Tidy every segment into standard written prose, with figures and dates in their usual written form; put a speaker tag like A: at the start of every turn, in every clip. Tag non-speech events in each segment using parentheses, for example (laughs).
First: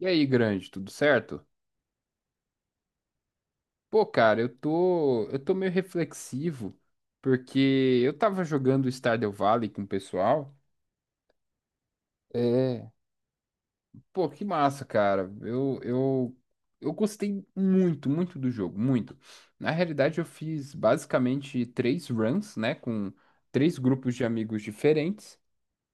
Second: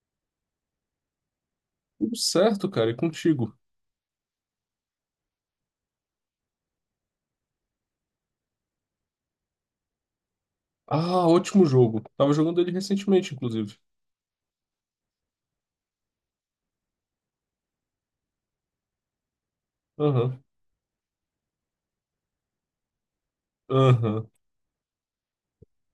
A: E aí, grande, tudo certo?
B: Tudo certo, cara, e contigo?
A: Pô, cara, eu tô meio reflexivo porque eu tava jogando Stardew Valley com o pessoal.
B: Ah, ótimo jogo. Tava jogando ele
A: É.
B: recentemente, inclusive.
A: Pô, que massa, cara. Eu gostei muito, muito do jogo, muito. Na realidade, eu
B: Aham,
A: fiz basicamente três runs, né, com três grupos de
B: aham,
A: amigos diferentes.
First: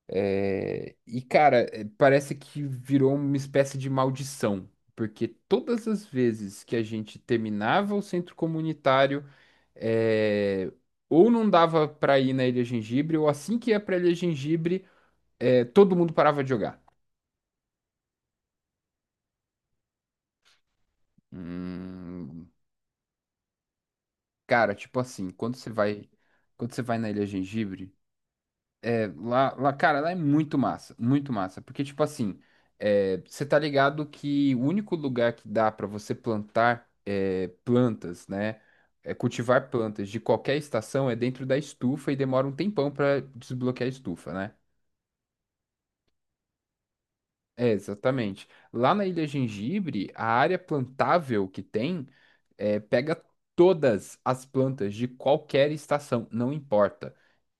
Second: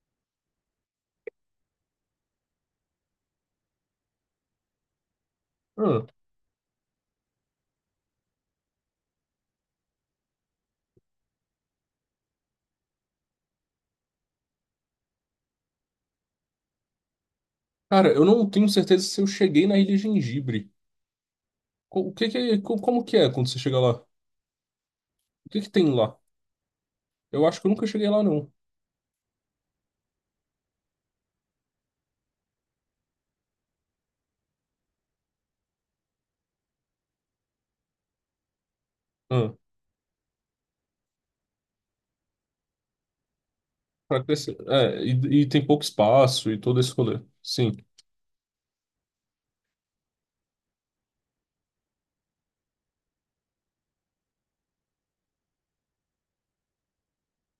A: Cara, parece que virou uma espécie de maldição, porque todas as
B: aham.
A: vezes que a gente terminava o centro comunitário, é, ou não dava pra ir na Ilha Gengibre, ou assim que ia pra Ilha Gengibre, todo mundo parava de jogar.
B: Cara, eu não tenho certeza se eu cheguei na Ilha Gengibre. O que que
A: Hum,
B: é, como que é quando você chega lá?
A: cara, tipo assim,
B: O que que tem lá?
A: quando você vai na Ilha
B: Eu acho que eu nunca
A: Gengibre.
B: cheguei lá, não.
A: É, lá, cara, lá é muito massa, porque, tipo assim, você tá ligado que o único lugar que dá pra você plantar plantas, né,
B: Ah,
A: cultivar plantas de qualquer estação é dentro da estufa e demora um tempão pra desbloquear a
B: pra
A: estufa, né?
B: crescer. É, e tem pouco espaço e todo esse rolê.
A: É,
B: Sim.
A: exatamente. Lá na Ilha Gengibre, a área plantável que tem pega todas as plantas de qualquer estação, não importa.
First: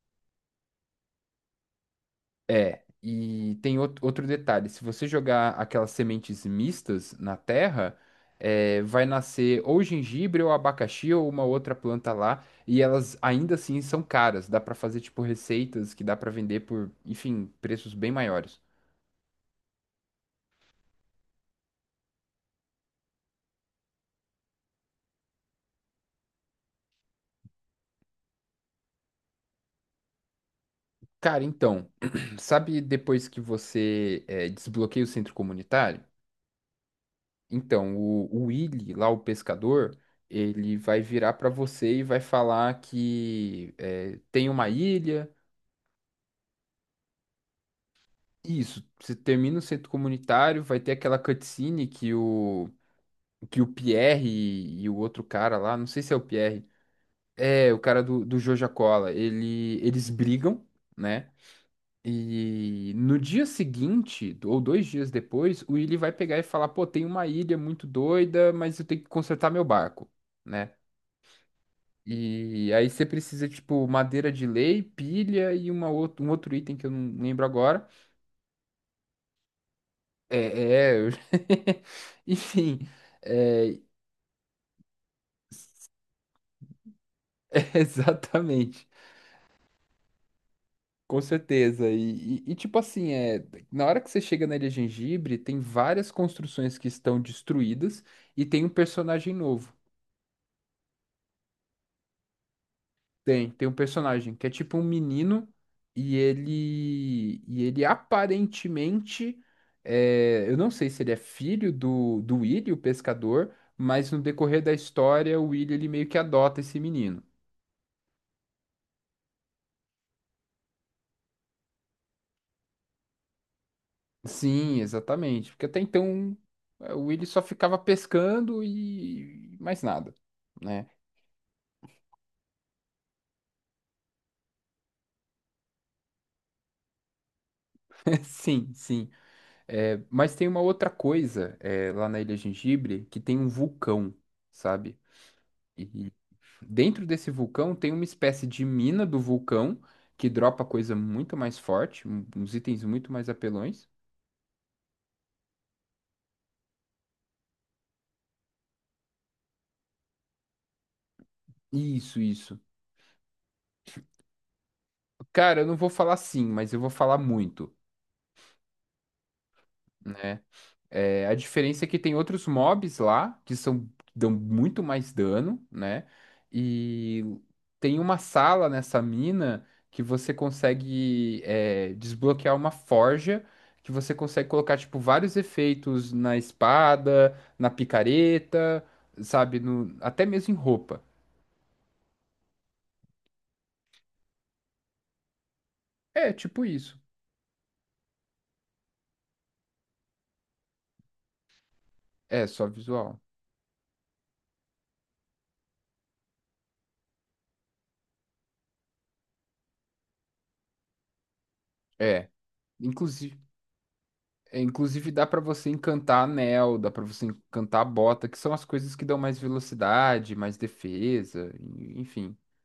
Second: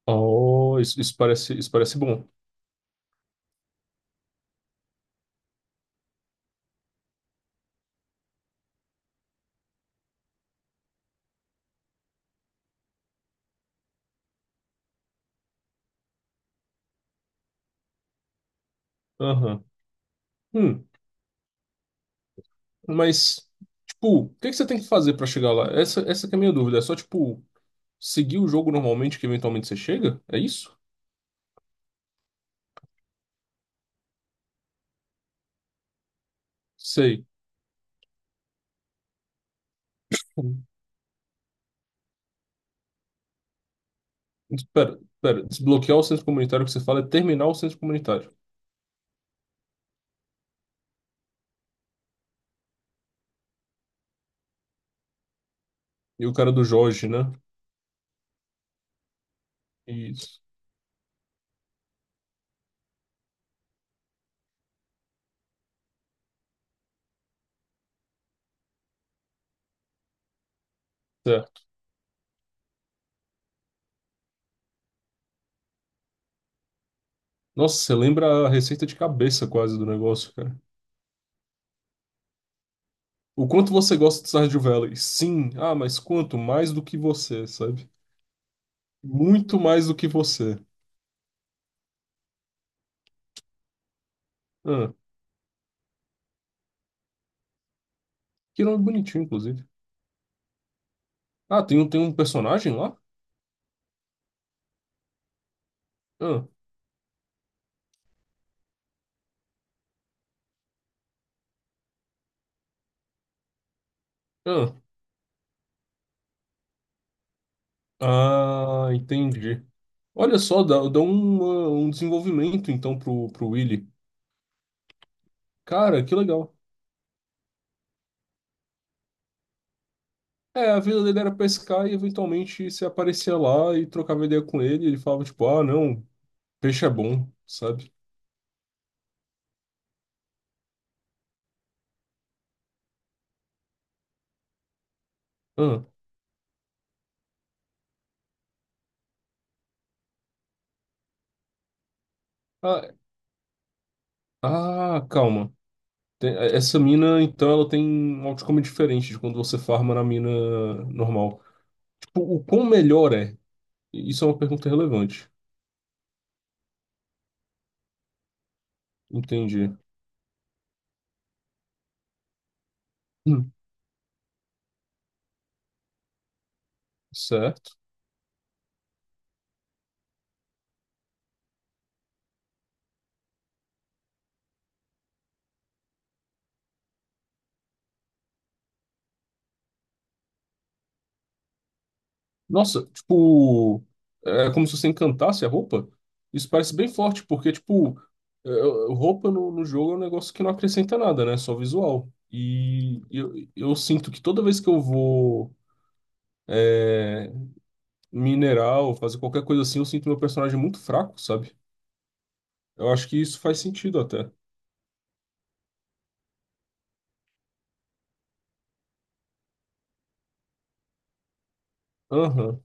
B: Oh, isso parece bom.
A: É, e tem outro detalhe: se você jogar aquelas sementes mistas na terra, vai nascer ou gengibre ou abacaxi ou uma outra planta lá, e elas ainda assim são caras. Dá pra fazer tipo receitas que dá pra vender por, enfim, preços bem maiores.
B: Aham. Hum, mas, tipo, o que que você tem que fazer pra chegar lá? Essa que é a minha dúvida. É só, tipo, seguir o jogo normalmente que eventualmente você chega? É isso?
A: Cara, então, (clears throat) sabe depois que você desbloqueia o centro comunitário?
B: Sei.
A: Então, o Willy, lá o pescador, ele vai virar pra você e vai falar que tem uma ilha.
B: Espera. Desbloquear o centro comunitário que você fala é terminar o centro comunitário.
A: Isso, você termina o centro comunitário, vai ter aquela cutscene que o Pierre e o outro cara lá, não sei se é o
B: E o cara do
A: Pierre,
B: Jorge, né?
A: é o cara do Joja Cola, ele, eles
B: Isso.
A: brigam, né? E no dia seguinte, ou dois dias depois, o Willy vai pegar e falar: pô, tem uma ilha muito doida, mas eu tenho que consertar meu barco, né?
B: Certo.
A: E aí você precisa, tipo, madeira de lei, pilha e uma out um outro item que eu não lembro
B: Nossa,
A: agora.
B: você lembra a receita de cabeça quase do negócio,
A: É,
B: cara.
A: é, eu- (laughs) enfim,
B: O quanto
A: é,
B: você gosta de Stardew Valley? Sim. Ah, mas quanto? Mais do que você,
A: (laughs)
B: sabe?
A: exatamente,
B: Muito mais do que você.
A: com certeza. E tipo assim, na hora que você chega na Ilha
B: Ah,
A: Gengibre, tem várias construções que estão destruídas e
B: que
A: tem um
B: nome bonitinho,
A: personagem
B: inclusive.
A: novo.
B: Ah, tem um personagem lá?
A: Tem um personagem que é tipo um menino e
B: Ah,
A: ele, e ele aparentemente, eu não sei se ele é filho do Willy, o pescador, mas no decorrer da
B: ah.
A: história, o Willy ele meio que adota esse menino.
B: Ah, entendi. Olha só, dá um desenvolvimento então pro Willy.
A: Sim, exatamente. Porque até
B: Cara, que
A: então
B: legal.
A: o Willy só ficava pescando e mais nada,
B: É, a
A: né?
B: vida dele era pescar e eventualmente você aparecia lá e trocava ideia com ele. Ele falava tipo, ah, não, peixe é bom, sabe?
A: (laughs) Sim, sim. É, mas tem uma outra coisa lá na Ilha Gengibre que tem um vulcão, sabe?
B: Ah,
A: E dentro desse vulcão tem uma espécie de mina do vulcão que dropa coisa muito mais forte, uns itens
B: ah,
A: muito mais apelões.
B: ah, calma. É, essa mina, então, ela tem um outcome diferente de quando você farma na mina normal.
A: Isso,
B: Tipo, o
A: isso.
B: quão melhor é? Isso é uma pergunta relevante.
A: Cara, eu não vou falar sim, mas eu vou falar muito,
B: Entendi.
A: né? É, a diferença é que tem outros mobs lá
B: Hum,
A: que são que dão muito mais dano, né? E
B: Certo.
A: tem uma sala nessa mina que você consegue desbloquear uma forja que você consegue colocar tipo vários efeitos na espada, na picareta, sabe, no, até mesmo em roupa.
B: Nossa, tipo, é como se você encantasse a roupa.
A: É
B: Isso
A: tipo
B: parece bem
A: isso.
B: forte, porque, tipo, é, é, roupa no jogo é um negócio que não acrescenta nada, né? É só visual.
A: É só
B: E
A: visual.
B: eu sinto que toda vez que eu vou é, minerar ou fazer qualquer coisa assim, eu sinto meu personagem muito fraco, sabe?
A: É,
B: Eu acho que
A: inclusive.
B: isso faz sentido até.
A: É, inclusive dá para você encantar anel, dá para você encantar bota, que são as coisas que dão mais velocidade, mais defesa, enfim,
B: Aham,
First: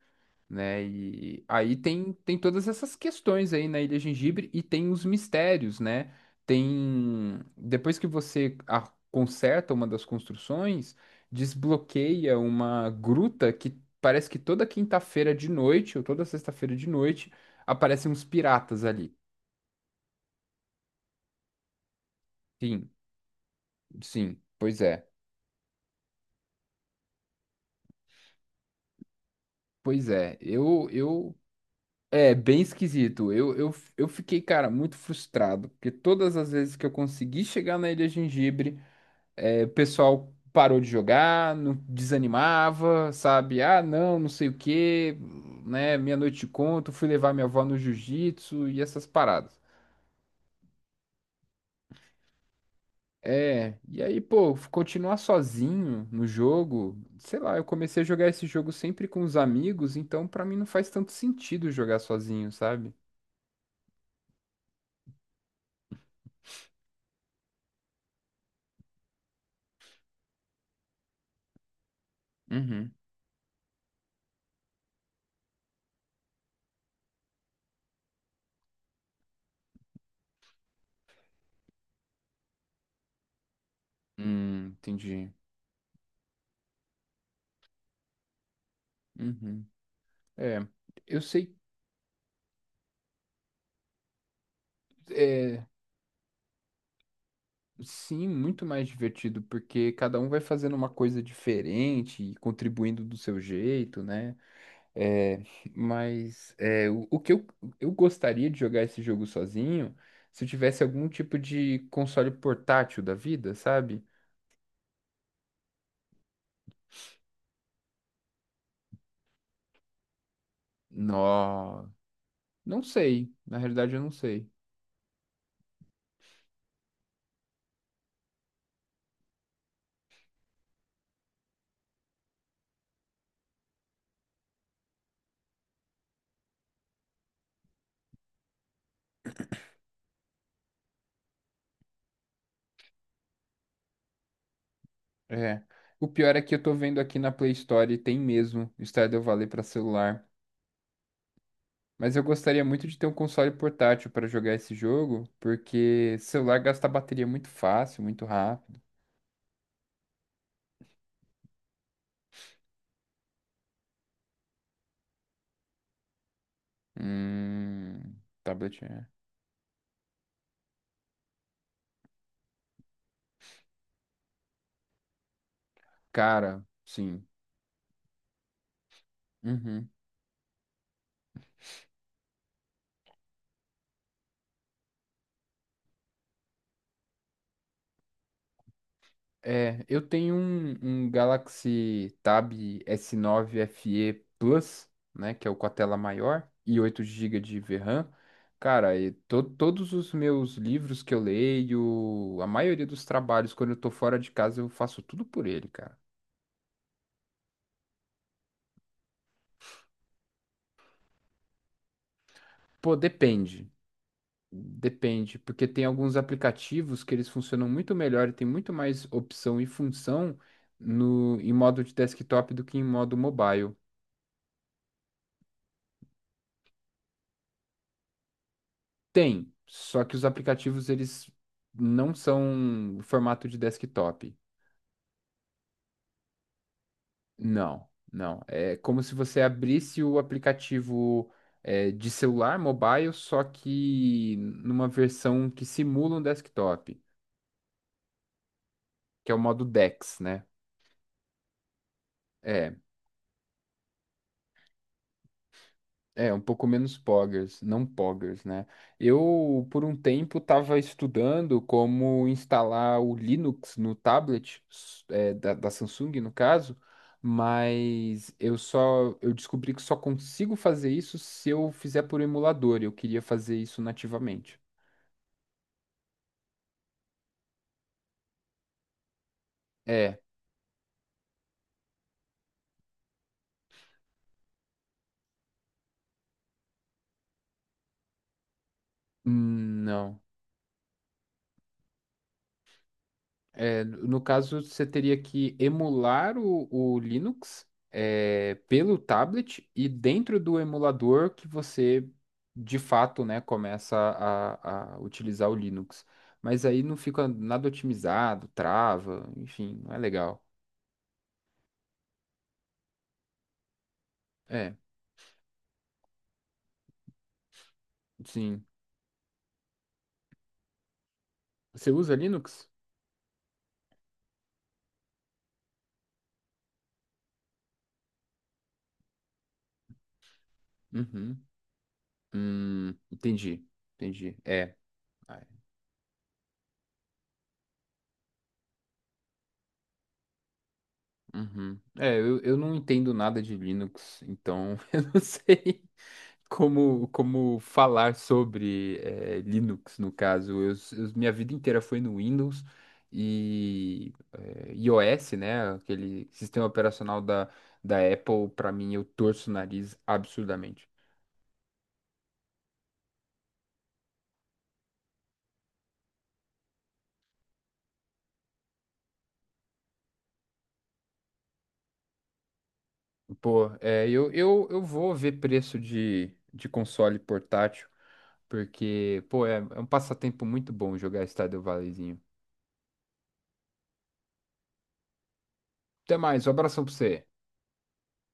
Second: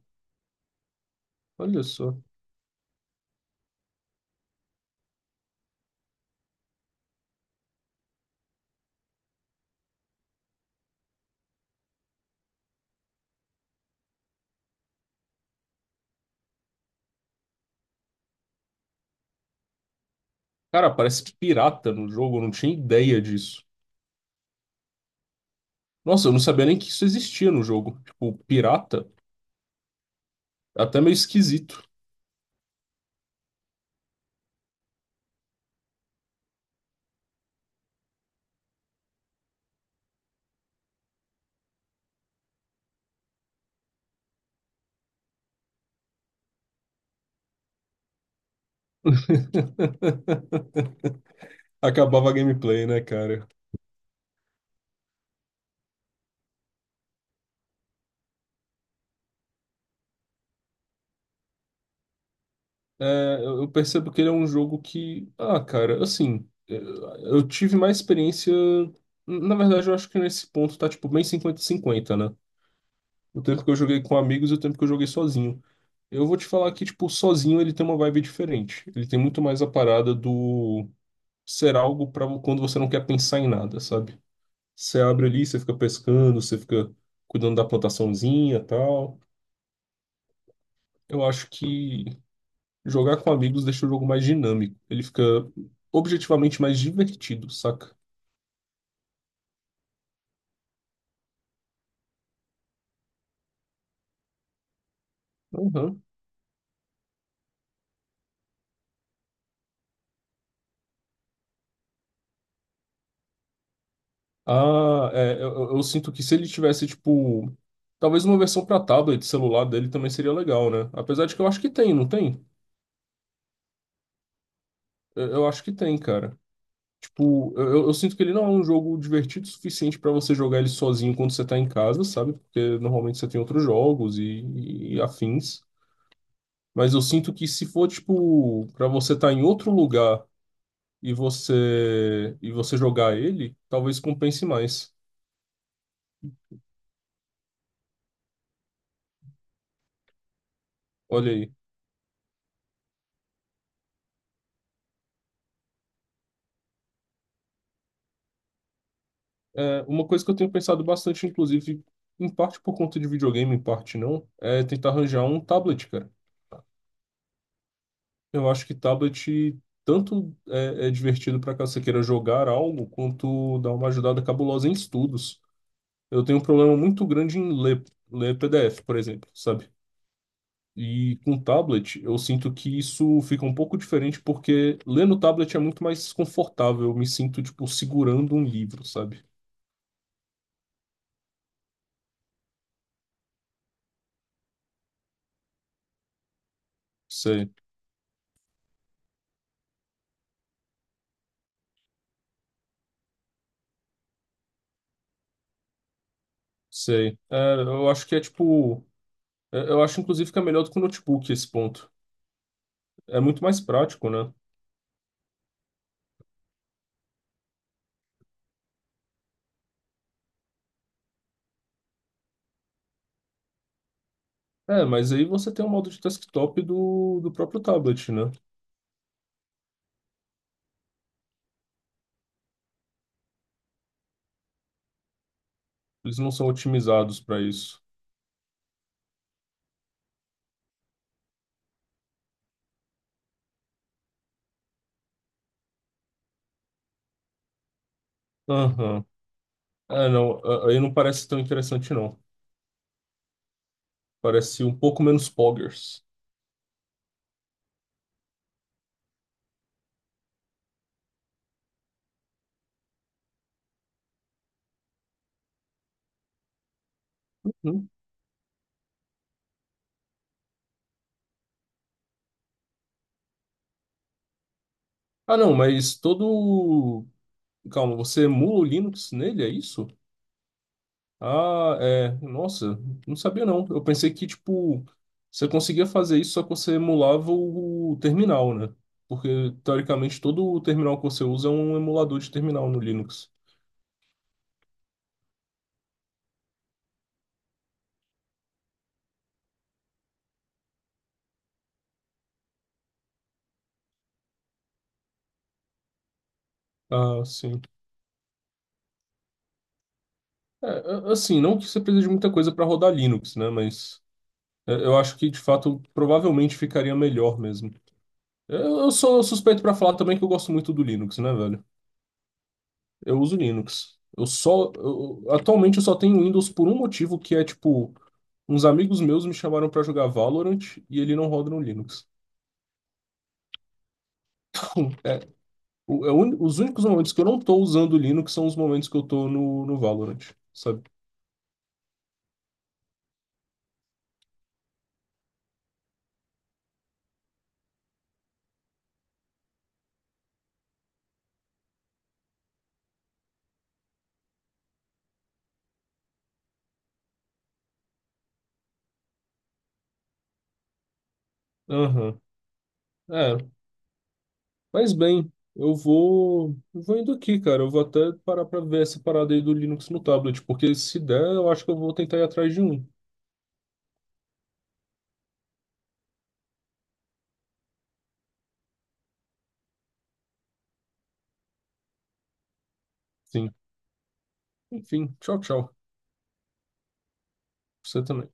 A: né? E aí
B: olha
A: tem,
B: só.
A: tem todas essas questões aí na Ilha Gengibre e tem os mistérios, né? Tem depois que você conserta uma das construções, desbloqueia uma gruta que parece que toda quinta-feira de noite ou toda sexta-feira de noite aparecem uns piratas ali.
B: Cara, parece pirata no jogo, eu não tinha
A: Sim,
B: ideia disso.
A: sim, pois é.
B: Nossa, eu não sabia nem que isso existia no jogo. Tipo, pirata,
A: Pois é,
B: é
A: eu,
B: até meio
A: eu,
B: esquisito.
A: é bem esquisito. Eu fiquei, cara, muito frustrado, porque todas as vezes que eu consegui chegar na Ilha Gengibre, o pessoal parou de jogar, não desanimava, sabe? Ah, não, não sei o quê, né? Meia noite te conto, fui levar minha avó no jiu-jitsu e essas paradas.
B: (laughs) Acabava a gameplay, né, cara?
A: É, e aí, pô, continuar sozinho no jogo, sei lá, eu comecei a jogar esse jogo sempre com os amigos, então pra mim não faz tanto sentido jogar sozinho, sabe?
B: É, eu percebo que ele é um jogo que, ah, cara, assim, eu tive mais experiência. Na verdade, eu acho que nesse ponto tá, tipo, bem 50 cinquenta, né?
A: Uhum.
B: O tempo que eu joguei com amigos e o tempo que eu joguei sozinho. Eu vou te falar que, tipo, sozinho ele tem uma vibe diferente. Ele tem muito mais a parada do ser algo pra quando você não quer pensar em nada, sabe? Você abre
A: Entendi.
B: ali, você fica pescando, você fica cuidando da plantaçãozinha e tal.
A: Uhum. É, eu
B: Eu acho
A: sei,
B: que. Jogar com amigos deixa o jogo mais dinâmico. Ele fica
A: é,
B: objetivamente mais divertido, saca?
A: sim, muito mais divertido, porque cada um vai fazendo uma coisa diferente e contribuindo do seu jeito, né? É, (laughs)
B: Uhum.
A: mas é, eu gostaria de jogar esse jogo sozinho, se eu tivesse algum tipo de console portátil da vida, sabe?
B: Ah, é, eu sinto que se ele tivesse, tipo, talvez uma versão pra tablet, celular dele também seria legal, né? Apesar de que eu acho que
A: Nó,
B: tem, não tem?
A: não sei, na realidade eu não sei.
B: Eu acho que tem, cara. Tipo, eu sinto que ele não é um jogo divertido o suficiente pra você jogar ele sozinho quando você tá em casa, sabe? Porque normalmente você tem outros jogos e afins. Mas eu sinto que se for, tipo, pra você estar tá em outro lugar. E você jogar ele, talvez compense mais.
A: É, o pior é que eu tô vendo aqui na Play Store e tem mesmo Stardew Valley para celular.
B: Olha aí.
A: Mas eu gostaria muito de ter um console portátil para jogar esse jogo, porque celular gasta bateria muito fácil, muito rápido.
B: É, uma coisa que eu tenho pensado bastante, inclusive, em parte por conta de videogame, em parte não, é tentar arranjar um tablet, cara.
A: Hum,
B: Eu acho que
A: tablet é.
B: tablet tanto é divertido para caso você queira jogar algo, quanto dá uma ajudada cabulosa em estudos. Eu tenho um
A: Cara,
B: problema muito
A: sim.
B: grande em ler, ler PDF, por exemplo, sabe?
A: Uhum.
B: E com tablet, eu sinto que isso fica um pouco diferente porque ler no tablet é muito mais confortável. Eu me sinto, tipo, segurando um livro, sabe?
A: É, um Galaxy Tab S9 FE Plus, né, que é o com a tela maior e 8 GB
B: Sei,
A: de VRAM. Cara, e todos os meus livros que eu leio, a maioria dos trabalhos, quando eu tô fora de casa, eu faço tudo por ele, cara.
B: sei. É, eu acho que é tipo. É, eu acho, inclusive, que é melhor do que o notebook esse ponto.
A: Pô,
B: É muito mais
A: depende.
B: prático, né?
A: Depende, porque tem alguns aplicativos que eles funcionam muito melhor e tem muito mais opção e função no, em modo de desktop do que em modo mobile.
B: É, mas aí você tem o modo de desktop do próprio tablet, né?
A: Tem, só que os aplicativos eles não são o formato de desktop.
B: Eles não são otimizados para isso.
A: Não, não. É como se você abrisse o aplicativo de celular mobile, só que numa versão que simula um desktop,
B: Aham.
A: que é o modo
B: É,
A: DeX,
B: não.
A: né?
B: Aí não parece tão interessante, não.
A: É,
B: Parece um pouco menos poggers.
A: é, um pouco menos poggers, não poggers, né? Eu, por um tempo, estava estudando como instalar o Linux no tablet, da Samsung, no caso,
B: Hum?
A: mas eu descobri que só consigo fazer isso se eu fizer por emulador, e eu queria fazer isso nativamente.
B: Ah, não, mas todo Calma, você emula o Linux nele, é isso?
A: É,
B: Ah, é. Nossa, não sabia não. Eu pensei que, tipo, você conseguia fazer isso, só que você emulava o terminal, né? Porque, teoricamente,
A: não.
B: todo o terminal que você usa é um emulador de terminal no Linux.
A: É, no caso, você teria que emular o Linux, pelo tablet e dentro do emulador que você, de fato, né, começa a utilizar o Linux. Mas aí não
B: Ah,
A: fica
B: sim.
A: nada otimizado, trava, enfim, não é legal.
B: É, assim, não que você precise de muita coisa para rodar Linux, né? Mas é,
A: É,
B: eu acho que, de fato, provavelmente ficaria melhor mesmo.
A: sim.
B: Eu sou suspeito para falar também que eu gosto muito do Linux, né, velho?
A: Você usa Linux?
B: Eu uso Linux. Atualmente eu só tenho Windows por um motivo, que é tipo. Uns amigos meus me chamaram pra jogar Valorant e ele não
A: Uhum.
B: roda no Linux.
A: Entendi, entendi. É.
B: (laughs) É,
A: Ai,
B: é os únicos momentos que eu não tô usando Linux são os momentos que eu tô no Valorant, sabe?
A: uhum. É, eu não entendo nada de Linux, então (laughs) eu não sei como, como falar sobre Linux, no caso. Minha vida inteira foi no Windows e iOS, né? Aquele sistema operacional da Apple, para mim, eu torço o nariz absurdamente.
B: Aham. É. Mas bem, eu vou. Eu Vou indo aqui, cara. Eu vou até parar pra ver essa parada aí do Linux no tablet, porque se der, eu acho que eu vou tentar ir atrás de um.
A: Pô, é, eu vou ver preço de console portátil, porque, pô, é, é um passatempo muito bom jogar Stardew Valleyzinho.
B: Sim. Enfim, tchau, tchau.
A: Até mais, um abração pra você.
B: Você também.